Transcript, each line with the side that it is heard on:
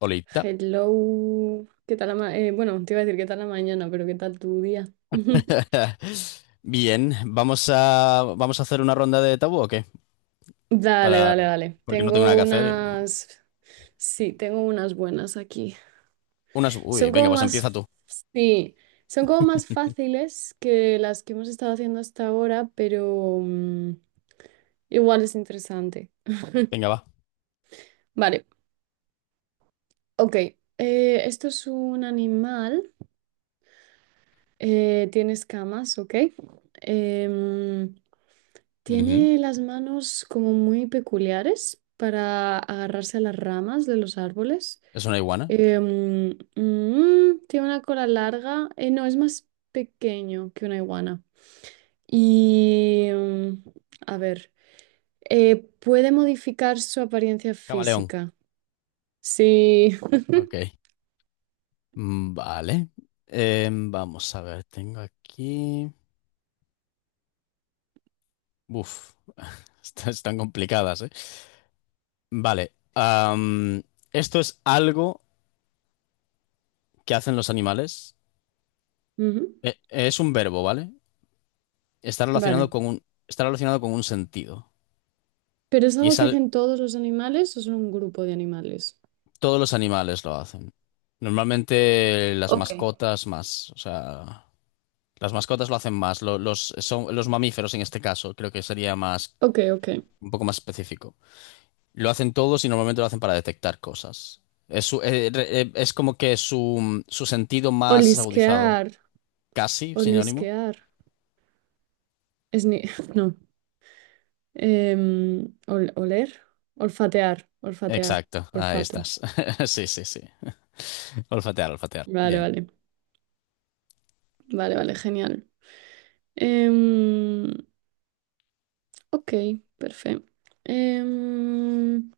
left: Olita.
right: Hello, ¿qué tal la te iba a decir qué tal la mañana, pero qué tal tu día.
left: Bien, vamos a hacer una ronda de tabú o qué?
right: Dale,
left: Para,
right: dale, dale.
left: porque no tengo nada que hacer.
right: Tengo unas buenas aquí.
left: Unas, uy,
right: Son
left: venga,
right: como
left: pues empieza
right: más,
left: tú.
right: sí, son como más fáciles que las que hemos estado haciendo hasta ahora, pero igual es interesante.
left: Venga, va.
right: Vale, ok. Esto es un animal. Tiene escamas. Ok. Em,
left: Ujú.
right: Tiene las manos como muy peculiares para agarrarse a las ramas de los árboles.
left: Es una iguana.
right: Tiene una cola larga. No, es más pequeño que una iguana. Y, em, a ver, Puede modificar su apariencia
left: Camaleón.
right: física. Sí.
left: Ok. Vale. Vamos a ver, tengo aquí. Uf, estas están complicadas, ¿eh? Vale. Esto es algo que hacen los animales.
right: Ujú.
left: Es un verbo, ¿vale?
right: Vale.
left: Está relacionado con un sentido.
right: ¿Pero es
left: Y
right: algo
left: es,
right: que
left: al-
right: hacen todos los animales o son un grupo de animales?
left: Todos los animales lo hacen. Normalmente las
right: Ok.
left: mascotas más, o sea, las mascotas lo hacen más. Los mamíferos en este caso, creo que sería más,
right: Ok, ok.
left: un poco más específico. Lo hacen todos y normalmente lo hacen para detectar cosas. Es como que su sentido más agudizado,
right: Olisquear,
left: casi sinónimo.
right: olisquear. Es ni... No. Oler, olfatear, olfatear,
left: Exacto, ahí
right: olfato.
left: estás. Sí, sí, sí. Olfatear, olfatear.
right: Vale,
left: Bien,
right: vale, vale, vale, genial. Em, ok, perfecto. Em,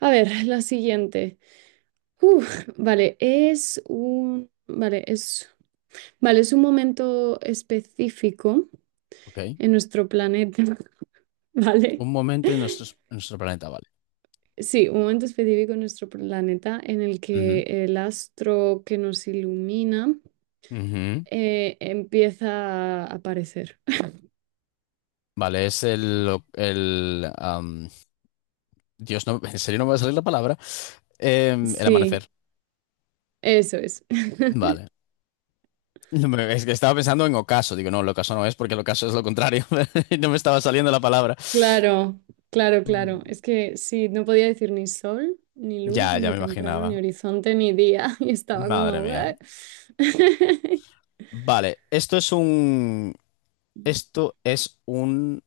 right: a ver, la siguiente. Uf, vale, es un momento específico
left: ok.
right: en nuestro planeta, ¿vale?
left: Un momento en nuestros- En nuestro planeta, vale.
right: Sí, un momento específico en nuestro planeta en el que
left: Ujú,
right: el astro que nos ilumina
left: ujú.
right: eh, empieza a aparecer.
left: Vale, es el, el Dios, no, en serio no me va a salir la palabra. El
right: Sí,
left: amanecer.
right: eso es.
left: Vale. No Me- Es que estaba pensando en ocaso. Digo, no, el ocaso no es porque el ocaso es lo contrario. No me estaba saliendo la palabra.
right: Claro, claro, claro. Es que sí, no podía decir ni sol, ni luz,
left: Ya, ya
right: ni
left: me
right: temprano, ni
left: imaginaba.
right: horizonte, ni día. Y estaba
left: Madre
right: como...
left: mía.
right: "What?".
left: Vale, esto es un. Esto es un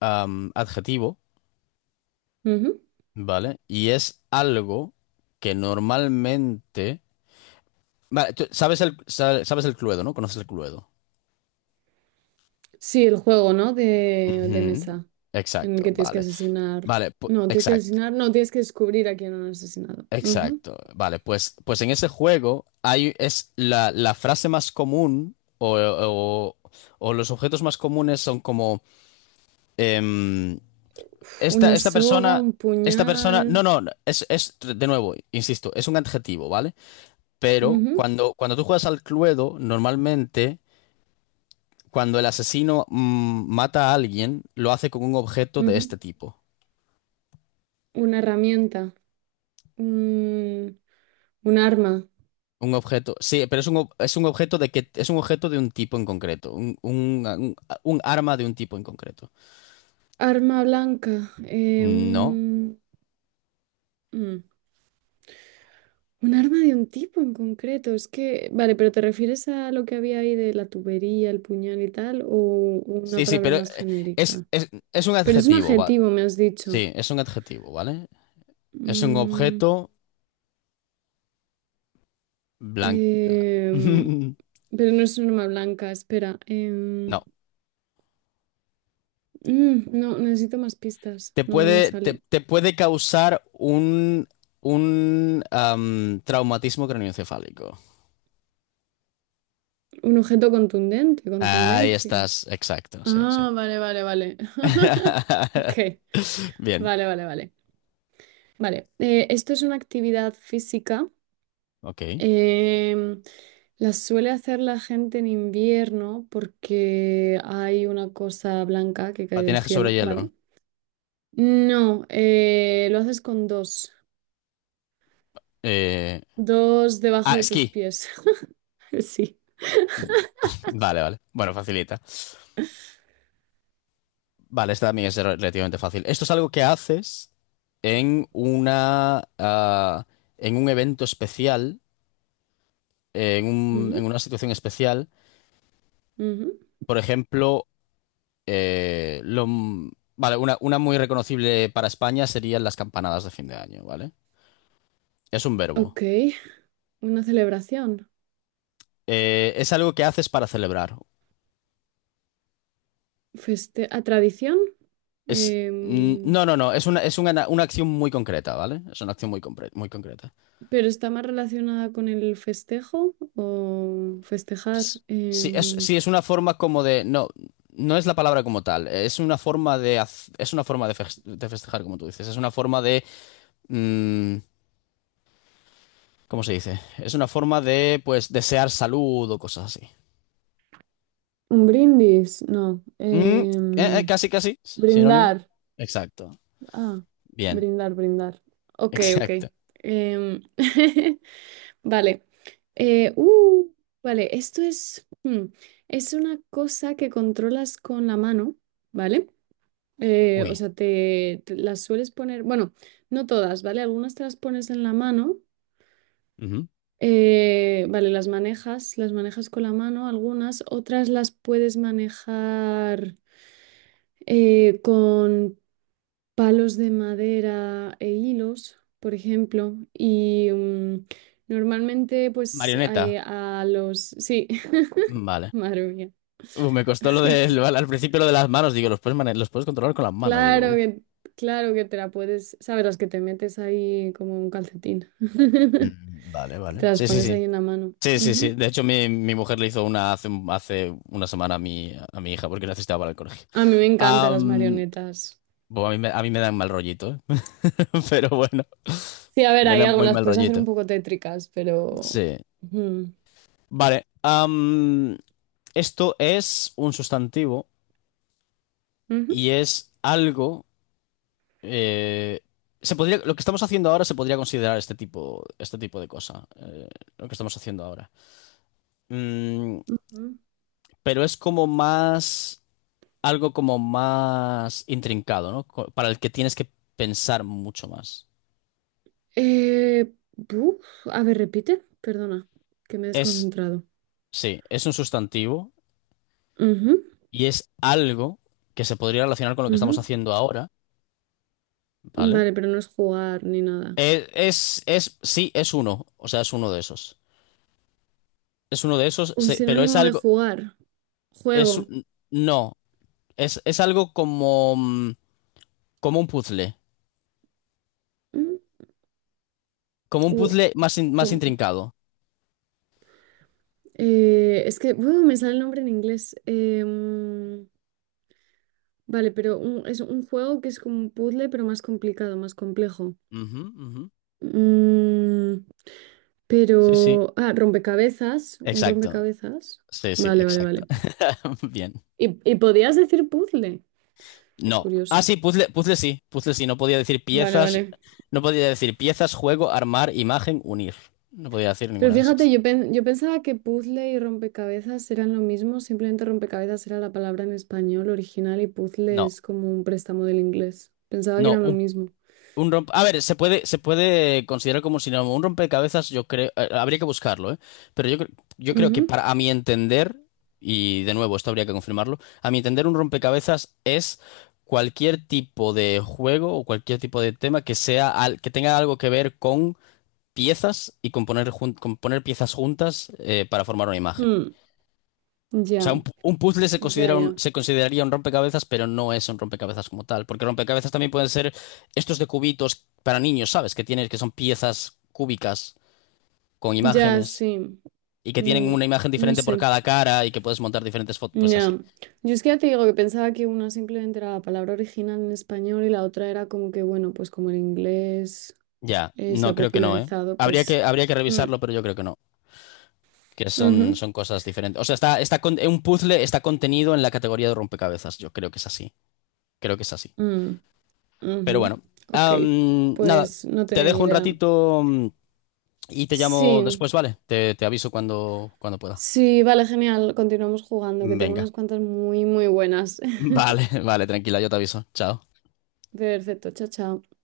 left: adjetivo,
right: Ujú.
left: ¿vale? Y es algo que normalmente. Vale, tú sabes el, sa- sabes el Cluedo, ¿no? Conoces el Cluedo.
right: Sí, el juego, ¿no? De
left: Ujú,
right: mesa, en el
left: exacto,
right: que tienes que
left: vale.
right: asesinar.
left: Vale, pu-
right: No, tienes que
left: exacto,
right: asesinar, no, tienes que descubrir a quién han asesinado. Ujú.
left: exacto. Vale, pues, pues en ese juego hay, la frase más común o los objetos más comunes son como em,
right: Uf, una
left: esta, esta
right: soga,
left: persona,
right: un
left: esta
right: puñal.
left: persona, no, no, no, es, de nuevo, insisto, es un adjetivo, ¿vale? Pero
right: Ujú,
left: cuando tú juegas al Cluedo, normalmente cuando el asesino mata a alguien, lo hace con un objeto de
right: ujú.
left: este tipo.
right: Una herramienta, un, un arma,
left: Un objeto, sí, pero es un objeto de que es un objeto de un tipo en concreto, un arma de un tipo en concreto.
right: arma blanca,
left: ¿No?
right: mm, un arma de un tipo en concreto. Es que, vale, pero ¿te refieres a lo que había ahí de la tubería, el puñal y tal, o una
left: Sí, sí,
right: palabra
left: pero
right: más genérica?
left: es un
right: Pero es un
left: adjetivo, va.
right: adjetivo, me has dicho.
left: Sí, es un adjetivo, ¿vale? Es un
right: Mm,
left: objeto blanco.
right: em, pero no es un arma blanca, espera.
left: No.
right: No, necesito más pistas, no me sale.
left: Te puede causar un traumatismo craneoencefálico.
right: Un objeto contundente,
left: Ahí
right: contundencia.
left: estás, exacto, sí, sí.
right: Ah, vale, vale, vale. Ok,
left: Bien,
right: vale, vale, vale. Vale, Esto es una actividad física.
left: ok.
right: em, la suele hacer la gente en invierno porque hay una cosa blanca que cae del
left: Patinaje sobre
right: cielo,
left: hielo.
right: ¿vale? No, Lo haces con dos.
left: Eh,
right: Dos
left: ah,
right: debajo de tus
left: esquí.
right: pies. Sí.
left: Vale, vale. Bueno, facilita. Vale, esta también es relativamente fácil. Esto es algo que haces en una, ah, en un evento especial, en
right: Ujú,
left: una situación especial.
right: ujú.
left: Por ejemplo, eh, lo, m- vale, una muy reconocible para España serían las campanadas de fin de año, ¿vale? Es un verbo.
right: Ok, una celebración.
left: Es algo que haces para celebrar.
right: Feste ¿a tradición?
left: Es, mm,
right: Em,
left: no, no, no. Una acción muy concreta, ¿vale? Es una acción muy, muy concreta.
right: ¿Pero está más relacionada con el festejo o festejar?
left: Sí, es una forma como de. No, no es la palabra como tal. Es una forma de. Es una forma de festejar, como tú dices. Es una forma de. Mm, ¿cómo se dice? Es una forma de, pues, desear salud o cosas así.
right: Un brindis, no.
left: Mm, eh, Casi, casi. Sinónimo.
right: Brindar.
left: Exacto.
right: Ah,
left: Bien.
right: brindar, brindar. Ok, ok.
left: Exacto.
right: Em, vale. Eh, uh, vale, esto es, hmm, es una cosa que controlas con la mano, ¿vale?
left: Uy.
right: Te las sueles poner, bueno, no todas, ¿vale? Algunas te las pones en la mano.
left: Ujú.
right: Vale, las manejas con la mano, algunas, otras las puedes manejar con palos de madera e hilos, por ejemplo, y normalmente pues
left: Marioneta.
right: eh, a los... Sí,
left: Vale.
right: madre mía.
left: Uf, me costó al principio lo de las manos. Digo, los puedes controlar con las manos. Digo,
right: Claro
left: uy.
right: que, claro que te la puedes, ¿sabes? Las que te metes ahí como un calcetín, que
left: Mm, vale,
right: te
left: vale.
right: las
left: Sí, sí,
right: pones ahí
left: sí.
right: en la mano.
left: Sí, sí, sí.
right: Ujú.
left: De hecho, mi mujer le hizo una hace una semana a a mi hija porque necesitaba para el colegio.
right: A mí me encantan las
left: Am,
right: marionetas.
left: bueno, a mí me dan mal rollito, ¿eh? Pero bueno,
right: Sí, a ver,
left: me
right: hay
left: dan
right: algo,
left: muy
right: las
left: mal
right: puedes hacer un
left: rollito.
right: poco tétricas, pero...
left: Sí.
right: mm.
left: Vale. Esto es un sustantivo
right: Ujú.
left: y es algo... eh, Se podría, lo que estamos haciendo ahora se podría considerar este tipo de cosa. Lo que estamos haciendo ahora. Mm,
right: Ujú.
left: pero es como más... algo como más intrincado, ¿no? Para el que tienes que pensar mucho más.
right: A ver, repite, perdona, que me he
left: Es,
right: desconcentrado.
left: sí, es un sustantivo
right: Ujú,
left: y es algo que se podría relacionar con lo que estamos
right: ujú.
left: haciendo ahora, ¿vale?
right: Vale, pero no es jugar ni nada.
left: Sí, es uno, o sea, es uno de esos. Es uno de esos,
right: Un
left: pero es
right: sinónimo de
left: algo,
right: jugar,
left: es,
right: juego.
left: un- no, es algo como, mm, como un puzzle,
right: Mm,
left: como un
right: u-
left: puzzle más, más
right: ¿cómo?
left: intrincado.
right: Eh, Es que buh, me sale el nombre en inglés. Es un juego que es como un puzzle, pero más complicado, más complejo.
left: Ujú, ujú.
right: Mm,
left: Sí, sí,
right: Rompecabezas, un
left: exacto.
right: rompecabezas.
left: Sí, sí,
right: Vale, vale,
left: exacto.
right: vale.
left: Bien.
right: ¿Y podías decir puzzle? Qué
left: No. Ah,
right: curioso.
left: sí, puzzle, puzzle sí, puzzle sí. No podía decir
right: Vale,
left: piezas,
right: vale.
left: no podía decir piezas, juego, armar, imagen, unir. No podía decir
right: Pero
left: ninguna de
right: fíjate,
left: esas.
right: yo pensaba que puzzle y rompecabezas eran lo mismo, simplemente rompecabezas era la palabra en español original y puzzle
left: No,
right: es como un préstamo del inglés. Pensaba que
left: no,
right: eran lo
left: Un,
right: mismo.
left: A ver, se puede considerar como un sinónimo. Un rompecabezas, yo creo, habría que buscarlo, ¿eh? Pero yo creo que
right: Ujú.
left: para, a mi entender, y de nuevo, esto habría que confirmarlo, a mi entender, un rompecabezas es cualquier tipo de juego o cualquier tipo de tema que sea, que tenga algo que ver con piezas y componer, componer piezas juntas para formar una imagen.
right: Mm.
left: O sea,
right: Ya,
left: un puzzle se
right: ya,
left: considera
right: ya.
left: se consideraría un rompecabezas, pero no es un rompecabezas como tal, porque rompecabezas también pueden ser estos de cubitos para niños, ¿sabes? Que tienen, que son piezas cúbicas con
right: Ya,
left: imágenes
right: sí.
left: y que tienen
right: Mm,
left: una imagen
right: no
left: diferente por
right: sé.
left: cada cara y que puedes montar diferentes fotos, pues así.
right: Ya. Yo es que ya te digo que pensaba que una simplemente era la palabra original en español y la otra era como que, bueno, pues como el inglés
left: Ya,
right: se
left: no
right: ha
left: creo que no, ¿eh?
right: popularizado, pues...
left: Habría que
right: mm,
left: revisarlo, pero yo creo que no, que son,
right: ujú,
left: son cosas diferentes. O sea, un puzzle está contenido en la categoría de rompecabezas, yo creo que es así, creo que es así.
right: mm,
left: Pero
right: ujú.
left: bueno,
right: Ok,
left: am, nada,
right: pues no
left: te
right: tenía ni
left: dejo un
right: idea.
left: ratito mm, y te llamo
right: Sí,
left: después, ¿vale? Te aviso cuando, cuando pueda.
right: sí, vale, genial. Continuamos jugando, que tengo
left: Venga.
right: unas cuantas muy, muy buenas.
left: Vale, vale, tranquila, yo te aviso. Chao.
right: Perfecto, chao, chao.